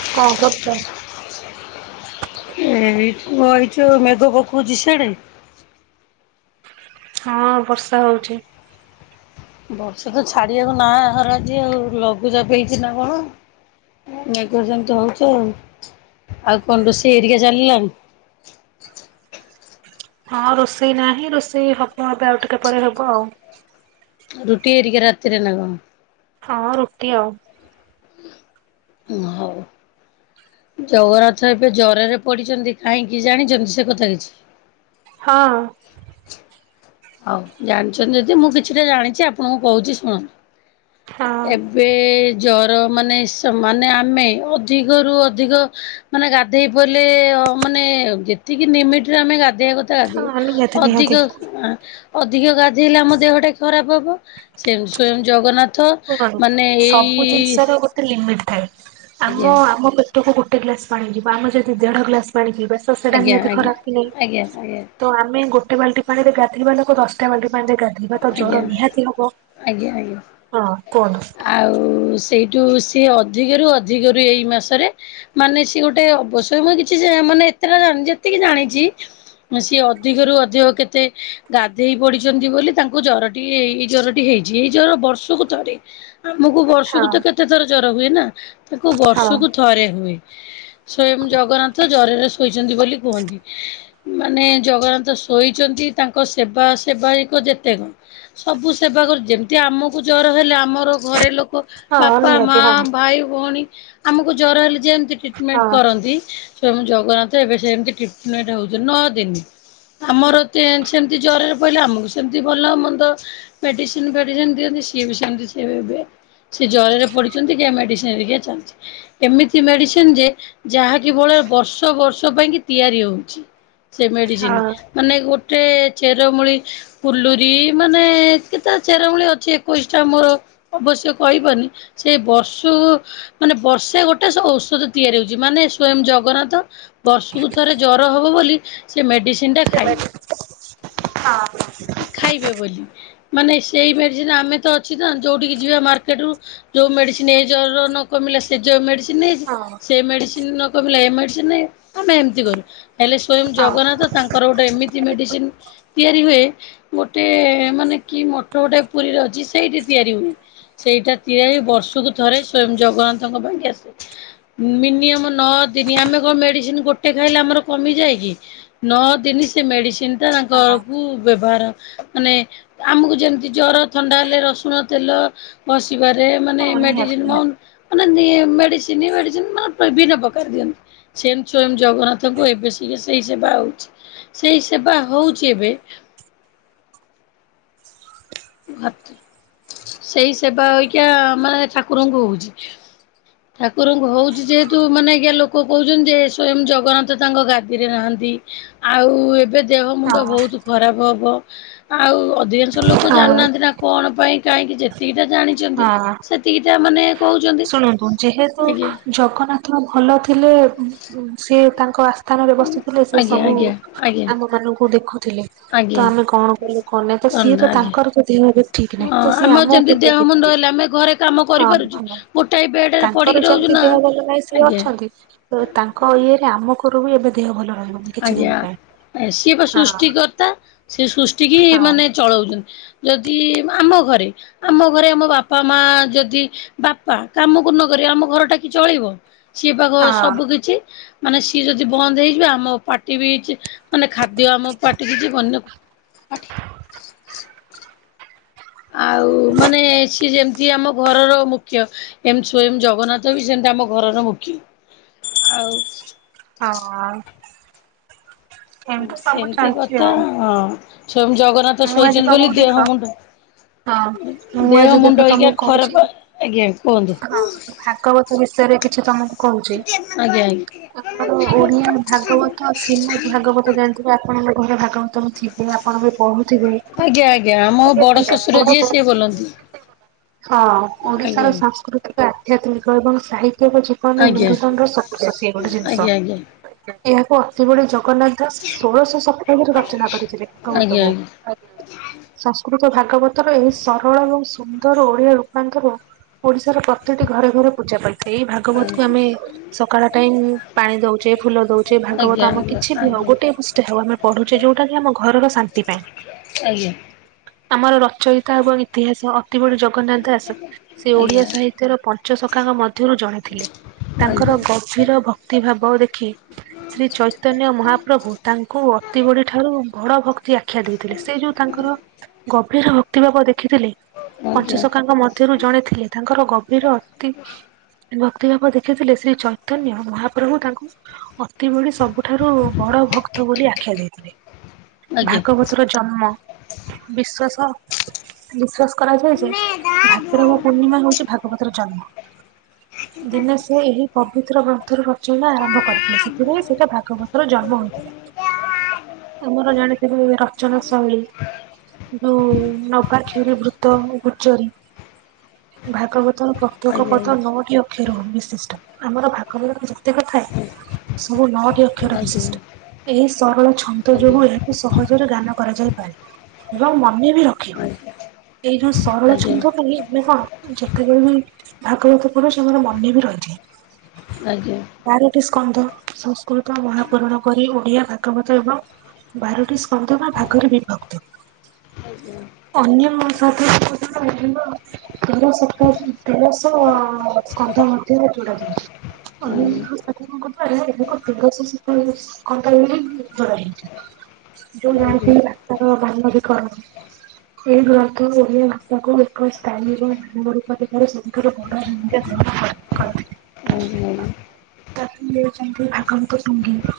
ହଁ କଣ କରୁଚ? ଏଇଠି ବଇଚୁ ଆଉ ମେଘ ପକଉଛି ସିଆଡ଼େ? ହଁ ବର୍ଷା ହଉଚି। ବର୍ଷା ତ ଛାଡ଼ିବାକୁ ନା ହରା ଆଜି ଆଉ ଲଘୁଚାପ ହେଇଚି ନା କଣ? ମେଘ ଯେମିତି ହଉଚି ଆଉ, ଆଉ କଣ ରୋଷେଇ ଏରିକା ଚାଲିଲାଣି? ହଁ ରୋଷେଇ ନାହିଁ ରୋଷେଇ ହବ ଏବେ ଆଉ ଟିକେ ପରେ ହେବ ଆଉ। ରୁଟି ଏରିକା ରାତିରେ ନା କଣ? ହଁ ରୁଟି ଆଉ। ଉ ହଉ। ଜଗନ୍ନାଥ ଏବେ ଜରରେ ପଡ଼ିଚନ୍ତି କାହିଁକି ଜାଣିଛନ୍ତି ସେ କଥା କିଛି? ହଁ। ହଉ ଜାଣିଛନ୍ତି ଯଦି ମୁଁ କିଛିଟା ଜାଣିଛି ଆପଣଙ୍କୁ କହୁଛି ଶୁଣନ୍ତୁ ହଁ। ଏ ଏବେ ଜର ମାନେ ସ ମାନେ ଆମେ ଅଧିକରୁ ଅଧିକ ମାନେ ଗାଧେଇ ପରିଲେ ହ ମାନେ ଯେତିକି ନିମିଟ ରେ ଆମେ ଗାଧେଇବା କ ତାଦିକ ହଁ ନିହାତି ନିହାତି। ଅଧିକ ଆଁ ଅଧିକ ଗାଧେଇଲେ ଆମ ଦେହଟା ଖରାପ ହବ ସେମ୍ ସ୍ଵୟଂ ଜଗନ୍ନାଥ ଥ ଶୁଣନ୍ତୁ ମାନେ ସବୁ ଏଇ ଜିନିଷର ଗୋଟେ ଲିମିଟ ଥାଏ ଆଜ୍ଞା ଆମ ଆମ ପେଟକୁ ଗୋଟେ ଗ୍ଲାସ ପାଣି ଯିବ ଆମେ ଯଦି ଦେଢ଼ ଗ୍ଲାସ ପାଣି ପିଇବା ତ ସେଟା ଆଜ୍ଞା ନିହାତି ଆଜ୍ଞା ଖରାପ କି ନାଇଁ? ଆଜ୍ଞା ଆଜ୍ଞା ତ ଆମେ ଗୋଟେ ବାଲ୍ଟି ପାଣିରେ ଗାଧୋଇବା ଲୋକ ଦଶଟା ବାଲ୍ଟି ପାଣି ରେ ଗାଧୋଇବା ତ ଆଜ୍ଞା ଜ୍ୱର ନିହାତି ହବ। ଆଜ୍ଞା ଆଜ୍ଞା। ହଁ କୁହନ୍ତୁ। ଆଉ ସେଇଠୁ ସିଏ ଅଧିକରୁ ଅଧିକରୁ ଏଇ ମାସରେ ମାନେ ସିଏ ଗୋଟେ ଅବଶର ମୁ କିଛି ଯା ମାନେ ଏତେଟା ଜାଣି ଯେତିକି ଜାଣିଚି ସିଏ ଅଧିକରୁୁ ଅଧିକ କେତେ ଗାଧେଇ ପଡ଼ିଛନ୍ତି ବୋଲି ତାଙ୍କୁ ଜରଟି ଏଇ ଜରଟି ହେଇଛି ଏଇ ଜର ବର୍ଷକୁ ଥରେ ଆମକୁ ହଁ ବର୍ଷକୁ ତ କେ ତେ ଥର ଜର ହୁଏନା ତାଙ୍କୁ ହଁ ବର୍ଷକୁ ଥରେ ହୁଏ। ସ୍ଵୟଂ ଜଗନ୍ନାଥ ଜରରେ ଶୋଇଚନ୍ତି ବୋଲି କୁହନ୍ତି। ମାନେ ଜଗନ୍ନାଥ ଶୋଇଚନ୍ତି ତାଙ୍କ ସେବା ସେବାୟକ ଯେ କ ସବୁ ସେବା କରୁ ଯେମିତି ଆମକୁ ଜର ହେଲେ ଆମର ଘରେ ଲୋକ ହଁ ବାପା ନିହାତି ମା ହଁ ଭାଇ ଭଉଣୀ ଆମକୁ ଜର ହେଲେ ଯେମତି ଟ୍ରିଟମେଣ୍ଟ ହଁ କରନ୍ତି ସ୍ୱୟମ୍ ଜଗନ୍ନାଥ ଏବେ ସେମିତି ଟିଟମେଟ ହଉଚ ନଅ ଦିନ। ଆମର ତେ ସେମିତି ଜରରେ ପଇଲେ ଆମକୁ ସେମ୍ ଭଲ ମନ୍ଦ ମେଡ଼ିସିନ ଫେଡ଼ିସିନ ଦିଅନ୍ତି ସିଏ ବି ସେମତି ସିଏବି ଏବେ ସେ ଜରରେ ପଡ଼ିଛନ୍ତି ଯା ମେଡ଼ିସିନ ଏରିକା ଚାଲିଚି ଏମିତି ମେଡ଼ିସିନ ଯେ ଯାହାକିଭଳି ବର୍ଷ ବର୍ଷ ପାଇଁ କି ତିଆରି ହଉଚି। ସେ ମେଡ଼ିସିନ ମାନେ ଗୋଟେ ଚେରମୂଳି ଫୁଲୁରି ମାନେ କେତେଟା ଚେରମୂଳି ଅଛି ଏକୋଇଶଟା ମୋର ଅବଶ୍ୟ କହିପାରୁନି ସେ ବର୍ଷୁ ମାନେ ବର୍ଷେ ଗୋଟେ ସେ ଔଷଧ ତିଆରି ହଉଛି ମାନେ ସ୍ଵୟଂ ଜଗନ୍ନାଥ ବର୍ଷକୁ ଥରେ ଜର ହବ ବୋଲି ସେ ମେଡ଼ିସିନଟା ଖାଇବେ। ହଁ [unintelligible] ଖାଇବେ ବୋଲି ମାନେ ସେଇ ମେଡ଼ିସିନ ଆମେ ତ ଅଛି ନା ଯୋଉଠିକି ଯିବା ମାର୍କେଟରୁ ଯୋଉ ମେଡ଼ିସିନ ଏଇ ଜର ନ କମିଲା ସେ ଯ ମେଡ଼ିସି ହଁ ସେ ମେଡିସିନ ନ କ ଏ ମେଡିସିନ ନେଇ କଣ ପାଇଁ ଏମିତି କରୁ। ହେଲେ ସ୍ଵୟଂ ହଁ ଜଗନ୍ନାଥ ତାଙ୍କର ଗୋଟେ ଏମିତି ମେଡ଼ିସିନ ତିଆରି ହୁଏ। ଗୋଟେ ମାନେ କି ମଠ ଗୋଟେ ପୁରୀରେ ଅଛି ସେଇଠି ତିଆରି ହୁଏ। ସେଇଟା ତିଆରିବର୍ଷକୁ ଥରେ ସ୍ଵୟଂ ଜଗନ୍ନାଥଙ୍କ ପାଇଁ ଆସେ। ମିନିମମ ନଅ ଦିନି ଆମେ କଣ ମେଡିସିନ ଗୋଟେ ଖାଇଲେ ଆମର କମି ଯାଏ କି? ନଅ ଦିନ ସେ ମେଡିସିନ ଟା ହଁ ତାଙ୍କରକୁ ବ୍ୟବହାର ମାନେ ଆମକୁ ଯେମିତି ଜର ଥଣ୍ଡା ହେଲେ ରସୁଣ ତେଲ ବସିବାରେ ମାନେ ହଁ ନିହାତି ମେଡିସିନ ନିହାତି କମ୍। ମାନେ ମେଡିସିନ, ମେଡିସିନ ମାନେ ବିଭିନ୍ନ ପ୍ରକାର ଦିଅନ୍ତି। ସିଂମ ସ୍ୱୟଂ ଜଗନ୍ନାଥଙ୍କୁ ଏବେ ସେୟା ସେଇ ସେବା ହଉଛି। ସେଇ ସେବା ହଉଛି ଏବେ ସେଇ ସେବା ଅଇିକା ମାନେ ଠାକୁରଙ୍କୁ ହଉଛି। ଠାକୁରଙ୍କୁ ହଉଛି ଯେହେତୁ ମାନେ ଆଜ୍ଞା ଲୋକ କହୁଛନ୍ତି ଯେ, ସ୍ଵୟଂ ଜଗନ୍ନାଥ ତାଙ୍କ ଗାଦିରେ ନାହାନ୍ତି। ଆଉ ଏବେ ଦେହ ମୁଣ୍ଡ ହଁ ବହୁତ ଖରାପ ହବ, ଆଉ ଅଧିକାଂଶ ଲୋକ ହଁ ଜାଣିନାହାନ୍ତି ନା କଣ ପାଇଁ କାହିଁକି ଯେତିକିଟା ଜାଣିଛନ୍ତି, ହଁ ସେତିକିଟା ମାନେ କହୁଛନ୍ତି ଶୁଣନ୍ତୁ ଯେହେତୁ ଆଜ୍ଞା। ଜଗନ୍ନାଥ ଭଲ ଥିଲେ, ସେ ତାଙ୍କ ଆସ୍ଥାନରେ ବସିଥିଲେ ସେ ଆଜ୍ଞା ସବୁ ଆଜ୍ଞା ଆଜ୍ଞା ଆମ ମାନଙ୍କୁ ଦେଖୁଥିଲେ, ତ ଆଜ୍ଞା ଆମେ କଣ କଲୁ କଣ ନାଇ ତ ସିଏ ଧନ୍ୟ ତ ଆଜ୍ଞା। ତାଙ୍କର ତ ଦେହ ବି ଠିକ ହଁ ନାହିଁ ତ ସିଏ ଆମର ଆମକୁ ଯେମିତି ଦେହ କେମିତି ମୁଣ୍ଡ ଦେଖିବେ, ହେଲେ ଆମେ ଘରେ କାମ ହଁ କରିପାରୁଛୁ। ହଁ। ଗୋଟାଏ ବେଡ଼ ତାଙ୍କର ଯେମିତି ଦେହ ଭଲ ନାହିଁ ସିଏ ଅଛନ୍ତି ତ ତାଙ୍କ ଇଏରେ ଆମ ଘରେ ବି ଏବେ ଦେହ ଭଲ ରହିବନି। କିଛି ଦିନ ଆଜ୍ଞା ପାଇଁ ସିଏ ବା ହଁ ସୃଷ୍ଟିକର୍ତ୍ତା, ସିଏ ସୃଷ୍ଟି କି ହଁ ମାନେ ଚଳଉଛନ୍ତି ଯଦି ଆମ ଘରେ, ଆମ ଘରେ ଆମ ବାପା ମା ଯଦି ବାପା କାମକୁ ନ କରି ଆମ ଘରଟା କି ଚଳିବ? ସିଏ ବା ଗ ହଁ ସବୁ କିଛି ମାନେ ସିଏ ଯଦି ବନ୍ଦ ହେଇଯିବ, ଆମ ପାଟି ବି ମାନେ ଖାଦ୍ୟ ଆମ ପାଟିକି ଯିବନି ଆଉ! ଆଉ ମାନେ ସିଏ ଯେ ଆମ ଘରର ମୁଖ୍ୟ, ଏମଂ ସ୍ଵୟଂ ଜଗନ୍ନାଥ ବି ସେମିତି ଆମ ଘରର ମୁଖ୍ୟ। ଆଉ! ହଁ! ଏମିତି ସବୁ ସେମିତି ଚାଲିଛି କଥା ଆଉ ଅଁ ସ୍ୱୟଂ ଜଗନ୍ନାଥ ମୁଁ ଆଜି ଶୋଇଛନ୍ତି ବୋଲି ତମକୁ ଦେଖ ଦେହ ମୁଣ୍ଡ ହଁ, ମୁଁ ଦେହ ଆଜି ମୁଣ୍ଡ ଦେଖ ହେଇକା ତମକୁ କହୁଛି, ଖରାପ ଆଜ୍ଞା କୁହନ୍ତୁ। ହଁ ଭାଗବତ ବିଷୟରେ କିଛି ତମେ କହୁଛି, ଆଜ୍ଞା ଆଜ୍ଞା ଆମର ଓଡିଆ ଭାଗବତ ଶ୍ରୀମଦ୍ ଭାଗବତ ଜାଣିଥିବେ ଆପଣଙ୍କ ଘରେ ଭାଗବତ ଥିବ, ଆପଣ ବି ପଢୁ [inaudible] ହଁ, ଆଜ୍ଞା ଆଜ୍ଞା ଆମ ବଡ ଶ୍ୱଶୁର ଯିଏ ସିଏ ବୋଲନ୍ତି ଓଡିଶାର ଆଜ୍ଞା। ସାଂସ୍କୃତିକ ଆଧ୍ୟାତ୍ମିକ ଏବଂ ସାହିତ୍ୟ ଯୁ କେ ଆଜ୍ଞା ର ସ ସେ ଗୋଟେ ଜିନିଷ ଆଜ୍ଞା ଆଜ୍ଞା [inaudible] ଏହାକୁ ଅତିବଡି ଜଗନ୍ନାଥ ଦାସ ଷୋଳଶହ ଶତାବ୍ଦୀରେ ରଚନା କରିଥିଲେ, ଆଜ୍ଞା ଆଜ୍ଞା। ଏକମତକୁ। ସଂସ୍କୃତ ଭାଗବତରେ ସରଳ ଏବଂ ସୁନ୍ଦର ଓଡିଆ ରୂପାନ୍ତର ଓଡିଶାର ପ୍ରତ୍ୟେକଟି ଘରେ ଘରେ ପୂଜା ପାଇ ଏଇ ଭାଗବତ କୁ ଆମେ ସକାଳ ଟାଇମ ପାଣି ଦଉଚେ, ଫୁଲ ଦଉଚେ ଯେ ଆଜ୍ଞା ଭାଗବତ ଆମ ଆଜ୍ଞା କିଛି ବି ହଉ ଆଜ୍ଞା ଗୋଟେ ପୃଷ୍ଠା ହେଉ ଆମେ ପଢୁଛେ, ଯୋଉଟା କି ଆମ ଘରର ଶାନ୍ତି ପାଇଁ। ଆଜ୍ଞା। ଆମର ରଚୟିତା ଏବଂ ଇତିହାସ ଅତି ବଡ଼ି ଜ ଗନ୍ନାଥ ଦାସ ସେ ଆଜ୍ଞା ଓଡିଆ ସାହିତ୍ୟର ପଞ୍ଚ ଶଖାଙ୍କ ମଧ୍ୟରୁ ଜଣେ ଥିଲେ, ଆଜ୍ଞା। ଆଜ୍ଞା ଆଜ୍ଞା ଆଜ୍ଞା ଆଜ୍ଞା ଆଜ୍ଞା। ଆଜ୍ଞା ତାଙ୍କର ଗ ଆଜ୍ଞା ଚିର ଭକ୍ତିଭାବ ଦେଖି ଶ୍ରୀ ଚୈତନ୍ୟ ମହାପ୍ରଭୁ ତାଙ୍କୁ ଅତିବଡି ଠାରୁ ବଡ ଭକ୍ତି ଆଖ୍ୟା ଦେଇଥିଲେ, ସେ ଯୋଉ ତାଙ୍କର ଗଭୀର ଭକ୍ତି ଭାବ ଦେଖିଥିଲେ ଆଜ୍ଞା ଆଜ୍ଞା ଆଜ୍ଞା ପଞ୍ଚଶଖାଙ୍କ ମଧ୍ୟରୁ ଜଣେ ଥିଲେ, ତାଙ୍କର ଗଭୀର ଅତି ଭକ୍ତି ଭାବ ଦେଖିଥିଲେ, ଶ୍ରୀ ଚୈତନ୍ୟ ମହାପ୍ରଭୁ ତାଙ୍କୁ ଅତି ବଡି ସବୁ ଠାରୁ ବଡ ଭକ୍ତ ବୋଲି ଆଖ୍ୟା ଦେଇଥିଲେ, ଭାଗବତ ଜନ୍ମ ବିଶ୍ଵାସ ବିଶ୍ଵାସ କରାଯାଏ ଯେ ଭାଦ୍ରବ ପୂର୍ଣ୍ଣିମା ହଉଛି ଭାଗବତର ଜନ୍ମ। ଦିନ ସେ ଏହି ପବିତ୍ର ଗ୍ରନ୍ଥରୁ ରଚନା ଆରମ୍ଭ କରିଥିଲେ, ସେଥିପାଇଁ ସେଟା ଭାଗବତ ର ଜନ୍ମ ହୋଇଥିଲା। ଆମର ଜାଣିଥିବେ ର ଚନା ଶୈଳୀ ଯୋଉ ନବାକ୍ଷରିବୃତ ଗୁଚରୀ ଭାଗବତର ପ୍ରତ୍ୟେକ ପଦ ନଅଟି ଅକ୍ଷର ବିଶିଷ୍ଟ ଆମର ଭାଗବତ ଯେତେକ ଥାଏ ସବୁ ନଅଟି ଅକ୍ଷର ବିଶିଷ୍ଟ ଏହି ସରଳ ଛନ୍ଦ ଯୋଗୁଏହା ସହଜରେ ଗାନ କରାଯାଇପାରେ ଏବଂ ମନେ ବି ର ଏଇ ଯୋଉ ସରଳ ଛନ୍ଦ ପାଇଁ ଆମେ କଣ ଯେତେବେଳେ ବି ଭାଗବତ ପଢୁଚେ ଆମର ମନେବି ରହିଥାଏ। ଆଜ୍ଞା। ବାରଟି ସ୍କଧ ସଂସ୍କୃତ ମହାପୁରାଣ କରି ଓଡିଆ ଭା [unintelligible] ବାରଟି ସ୍କନ୍ଦ ବା ଭାଗରେ ବିଭକ୍ତ। ଆଜ୍ଞା। ଅନ୍ୟ [unintelligible] ତେରସତ ତେରଶହ ସ୍କନ୍ଦ ମଧ୍ୟରେ। [unintelligible] [unintelligible] [unintelligible] ତାର ମାନବିକ ଏହି ଗ୍ରନ୍ଥ କୁ ଓଡ଼ିଆ ଭାଷାକୁ ଏକ ସ୍ଥାୟୀର ମୂଳ ରୁପରେ [unintelligible] ଆଜ୍ଞା। ତାକୁ ଦେଇଚନ୍ତି ଭାଗଙ୍କ ସଙ୍ଗୀତ।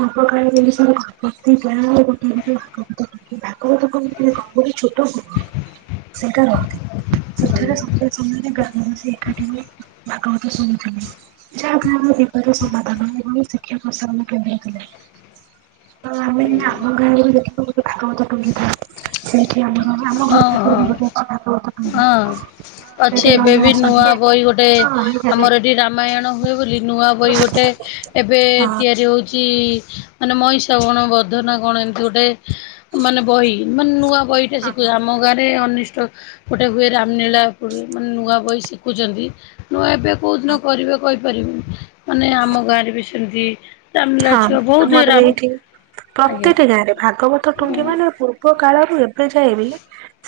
ପୂର୍ବକାଳେ ଓଡ଼ିଶାରେ ପ୍ରତି ଗାଁରେ [unintelligible] ହେବକି ଗୋଟେ ଛୋଟ ଶିକା ଶିକାର ସେଠାରେ ଆଜ୍ଞା ଆଜ୍ଞା। ସନ୍ଧ୍ୟା ସମୟରେ ଗ୍ରାମବାସୀ ଏକାଠି ହୋଇ ଭାଗବତ ଶୁଣୁଥାଆନ୍ତି। ଶିକ୍ଷା ବିପଦ ସମାଧାନ ଏବଂ ଶିକ୍ଷା ପ୍ରସାରଣ କେନ୍ଦ୍ର କେବେ ହେଇଥିଲା? ତ ଆମେ ବି ଆମ ଗାଁରେ ଦେଖିଚୁ ଗୋଟେ ଭାଗବତ ଟୁଙ୍ଗି ଥାଏ ସେଇଠି ଆମ ହଁ ଆମଘରେ ଓହୋ ପାଖେ ହଁ ବି ଭାଗବତ ହଁ ଟୁଙ୍ଗିଅଛି। ଅଛି ଏବେ ବି ନୂଆ ବହି ଗୋଟେ ହଁ ନିହାତି। ଆମର ଏଠି ରାମାୟଣ ହୁଏ ବୋଲି ନୂଆ ବହି ଗୋଟେ ଏବେ ତିଆରି ହୋଉଚି ମାନେ ମହିଷା କଣ ବଧନା କଣ ଏମିତି ଗୋଟେ ମାନେ ବହି ମାନେ ନୂଆ ବହିଟେ କିଏ ଆମ ଗାଁରେ ଅନିଷ୍ଟ ଗୋଟେ ହୁଏ ରାମନୀଳା ମାନେ ନୂଆ ବହି ଶିଖୁଛନ୍ତି ନୂଆ ଏବେ କୋଉ ଦିନ କରିବେ କହିପାରିବିନି ମାନେ ଆମ ଗାଁରେ ବି ସେମିତି ରାମଲୀଳା ହଁ ଛୁଆ ବହୁତ ଆମର ବି ରାମ ଏଇଠି ଆଜ୍ଞା ପ୍ରତିଟି ଗାଁରେ ଭାଗବତ ଟୁଙ୍ଗି ହଁ ମାନେ ପୂର୍ବ କାଳରୁ ଏବେ ଯାଏ ବି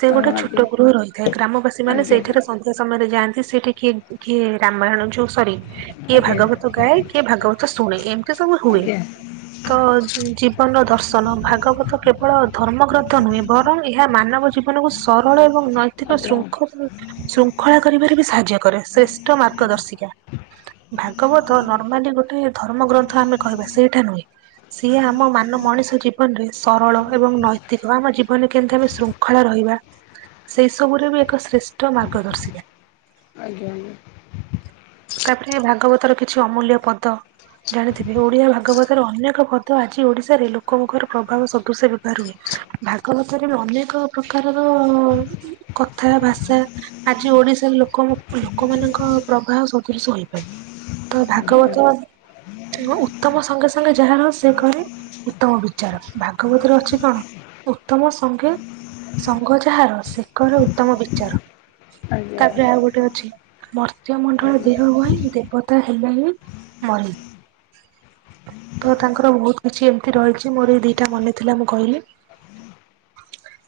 ସେ ଗୋଟେ ଛୋଟ ଆଜ୍ଞା ଗୃହ ରହିଥାଏ ଗ୍ରାମବାସୀ ମାନେ ଆଜ୍ଞା ସେଇଠାରେ ସନ୍ ନ୍ଧ୍ୟା ସମୟରେ ଯାଆନ୍ତି ସେଠି କିଏ କିଏ ରାମାୟଣ ଯୋ ସରି କିଏ ଆଜ୍ଞା ଭାଗବତ ଗାଏ କିଏ ଭାଗବତ ଶୁଣେ ଏମିତି ସବୁ ହୁଏ। ଆଜ୍ଞା ତ ଜୀବନ ଦର୍ଶନ ଭାଗବତ କେବଳ ଧର୍ମଗ୍ରନ୍ଥ ନୁହେଁ ବରଂ ଏହା ମାନବ ଜୀବ ମାନଙ୍କୁ ସରଳ ଏବଂ ନୈତିକ ଆଜ୍ଞା ଶୃଙ୍ଖଳ ଶୃଙ୍ଖଳା କରିବାରେ ବି ସାହାଯ୍ୟ କରେ ଶ୍ରେଷ୍ଠ ମାର୍ଗ ଦର୍ଶିକା। ଭାଗବତ ନର୍ମାଲି ଗୋଟେ ଧର୍ମ ଗ୍ରନ୍ଥ ଆମେ କହିବା ସେଇଟା ନୁହେଁ ସିଏ ଆମ ମାନ ମଣିଷ ଜୀବନରେ ସରଳ ଏବଂ ନୈତିକ ଆମ ଜୀବନରେ କେମିତି ଆମେ ଶୃଙ୍ଖ ଙ୍ଖଳ ରହିବା ସେଇ ସବୁରେ ବି ଏକ ଶ୍ରେଷ୍ଠ ମାର୍ଗଦର୍ଶିକା। ଆଜ୍ଞା ଆଜ୍ଞା। ତାପରେ ଭାଗବତର କିଛି ଅମୂଲ୍ୟ ପଦ ଜାଣିଥିବେ ଓଡ଼ିଆ ଭାଗବତର ଅନେକ ପଦ ଆଜି ଓଡ଼ିଶାରେ ଲୋକଙ୍କର ପ୍ରଭାବ ସଦୃଶ ବେବହାର ହୁଏ। ଭାଗବତରେ ଅନେକ ପ୍ରକାରର କଥା ଭାଷା ଆଜି ଓଡିଶାର ଲୋକ ଲୋକ ମାନଙ୍କ ପ୍ର ବାହ ସଦୃଶ ହୋଇପାରେ ତ ଆଜ୍ଞା ଭାଗବତ ଉତ୍ତମ ସଙ୍ଗେ ସଙ୍ଗେ ଯାହାର ସେ କରି ଉତ୍ତମ ବିଚାର, ଭାଗବତରେ ଅଛି କଣ ଉତ୍ତମ ସଙ୍ଗେ ସଂଘ ଯାହାର ସେକରେ ଉତ୍ତମ ବିଚାର। ଆଜ୍ଞା ତାପରେ ଆଉ ଗୋଟେ ଅଛି ବର୍ ମର୍ତ୍ତ୍ୟ ମଣ୍ଡଳେ ଆଜ୍ଞା ଦେହ ବହି ଦେବତା ହେଲେ ହିଁ ମରି। ତ ତାଙ୍କର ବହୁତ କିଛି ଏମିତି ରହିଛି, ମୋର ଏଇ ଦିଟା ମନେ ଥିଲା ମୁଁ କହିଲି।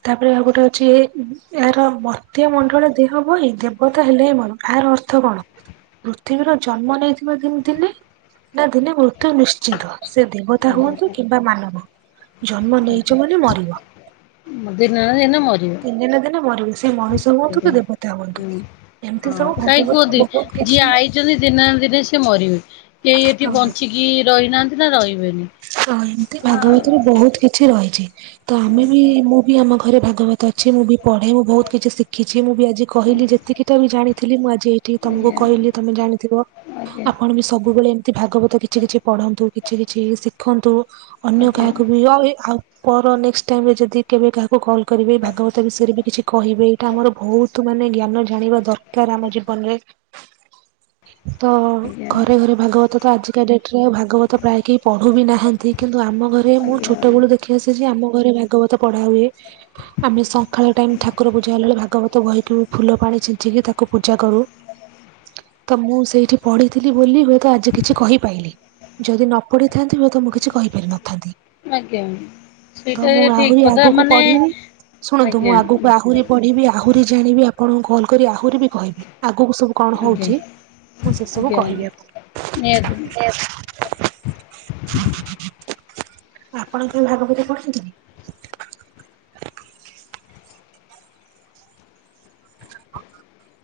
ତାପରେ ଆଉ ଗୋଟେ ଅଛି ଏ ଏହାର ମର୍ତ୍ୟ ମଣ୍ଡଳ ଦେହବହିି ଦେବତା ହେଲେ ହିଁ ମରଇ ଏହାର ଅ ଅର୍ଥ କଣ ପୃଥିବୀର ଜନ୍ମ ନେଇଥିବା ଦିନେ ନା ଦିନେ ମୃତ୍ୟୁ ନିଶ୍ଚିନ୍ତ। ସେ ଦେବତା ଆଜ୍ଞା ହୁଅନ୍ତୁ କିମ୍ବା ମାନବ, ଜନ୍ମ ନେଇଛ ମାନେ ମରିବ। ଦିନେ ନା ଦିନେ ମରିବ। ଦିନେ ନା ଦିନେ ମରିବୁ ସେଇ ମଣିଷ ହୁଅନ୍ତୁ ତ ଦେବତା ହଅନ୍ତୁ, ହୁଁ। ଏମିତି ହଁ ସବୁ କାହିଁ ଭାଗବତର କୁହନ୍ତି ବହୁତ ଯିଏ କିଛି ଆଇଛନ୍ତି ଦିନେ ନା ଦିନେ ସି ମରିବେ, କେହି ଏଠି ହଁ ବଞ୍ଚି କି ରହିନାହାନ୍ତି ନା ରହିବେନି। ହଁ ଏମିତି ଭାଗବତରେ ଆଜ୍ଞା ବହୁତ କିଛି ରହିଛି। ତ ଆମେ ବି ମୁଁ ବି ଆମ ଘରେ ଭାଗବତ ଅଛି ମୁଁ ବି ପଢ଼େ ମୁଁ ବହୁତ କିଛି ଶିଖିଛି, ମୁଁ ବି ଆଜି କହିଲି ଯେତିକି ବି ଜାଣିଥିଲି ମୁଁ ଆଜି ଏଇଠି ତମକୁ ଆଜ୍ଞା ଆଜ୍ଞା କହିଲି ତମେ ଜାଣିଥିବ। ଆପଣ ବି ସବୁବେଳେ ଏମିତି ଭାଗବତ କିଛି କିଛି ପଢନ୍ତୁ, କିଛି କିଛି ଶିଖନ୍ତୁ। ଆଜ୍ଞା ଅନ୍ୟ ଆଜ୍ଞା କାହାକୁ ବି ଆଉ ଆଉ ପର ନେଷ୍ଟ ଟାଇମ୍ ଯଦି କେବେ କାହାକୁ କଲ୍ କରିବି ଭାଗବତ ବିଷୟରେ ବି କିଛି କହିବି। ଟା ଆମର ବହୁତ ମାନେ ଜ୍ଞାନ ଜାଣିବା ଦରକାର, ଆମ ଜୀବନରେ। [inaudible] ତ ଆଜ୍ଞା ଘରେ ଘରେ ଭାଗବତ ତ ଆଜିକା ଡେଟରେ ଆଉ ଭାଗବତ ପ୍ରାୟ କେହି ପଢ ବି ନାହାନ୍ତି କିନ୍ତୁ ଆମ ଘରେ ମୁଁ ଛୋଟବେଳୁ ଦେଖି ଆସିଛି ଆମ ଘରେ ଭାଗବତ ପଢା ହୁଏ। ଆମେ ସଖାଳ ଟାଇମ୍ ଠାକୁର ପୂଜା ହେଲା ବେଳେ ଭାଗବତ ବହିକି ଫୁଲ ପାଣି ଛିଞ୍ଚିକି ତାକୁ ପୂଜା କରୁ। [unintelligible] ତ ମୁଁ ସେଇଠି ପଢିଥିଲି ବୋଲି ହୁଏତ ଆଜି କିଛି କହିପାଇଲିି, ଯଦି ନ ପଢି ଥାନ୍ତି ମୁଁ ତମକୁ କିଛି କହିପାରିିନଥାନ୍ତି। ଆଜ୍ଞା ତ ସେଇଟା ମୁଁ ଠିକ ଆହୁରି କଥା ଆଗକୁ ମାନେ ପଢିମି ଶୁଣନ୍ତୁ ମୁଁ ଆଜ୍ଞା ଆଗକୁ ଆହୁରି ପଢିବି ଆହୁରି ଜାଣିବି ଆପଣଙ୍କୁ କଲ କରି ଆହୁରି ବି କହିବି ଆଗକୁ ସବୁ କଣ ଆଜ୍ଞା ହଉଛି। ମୁଁ ଆଜ୍ଞା ସେସବୁ ଆଜ୍ଞା କହିବି ନିହାତି। ଆପଣଙ୍କୁ। ଆପଣ ଭାଗବତ ପଡନ୍ତିନି [inaudible]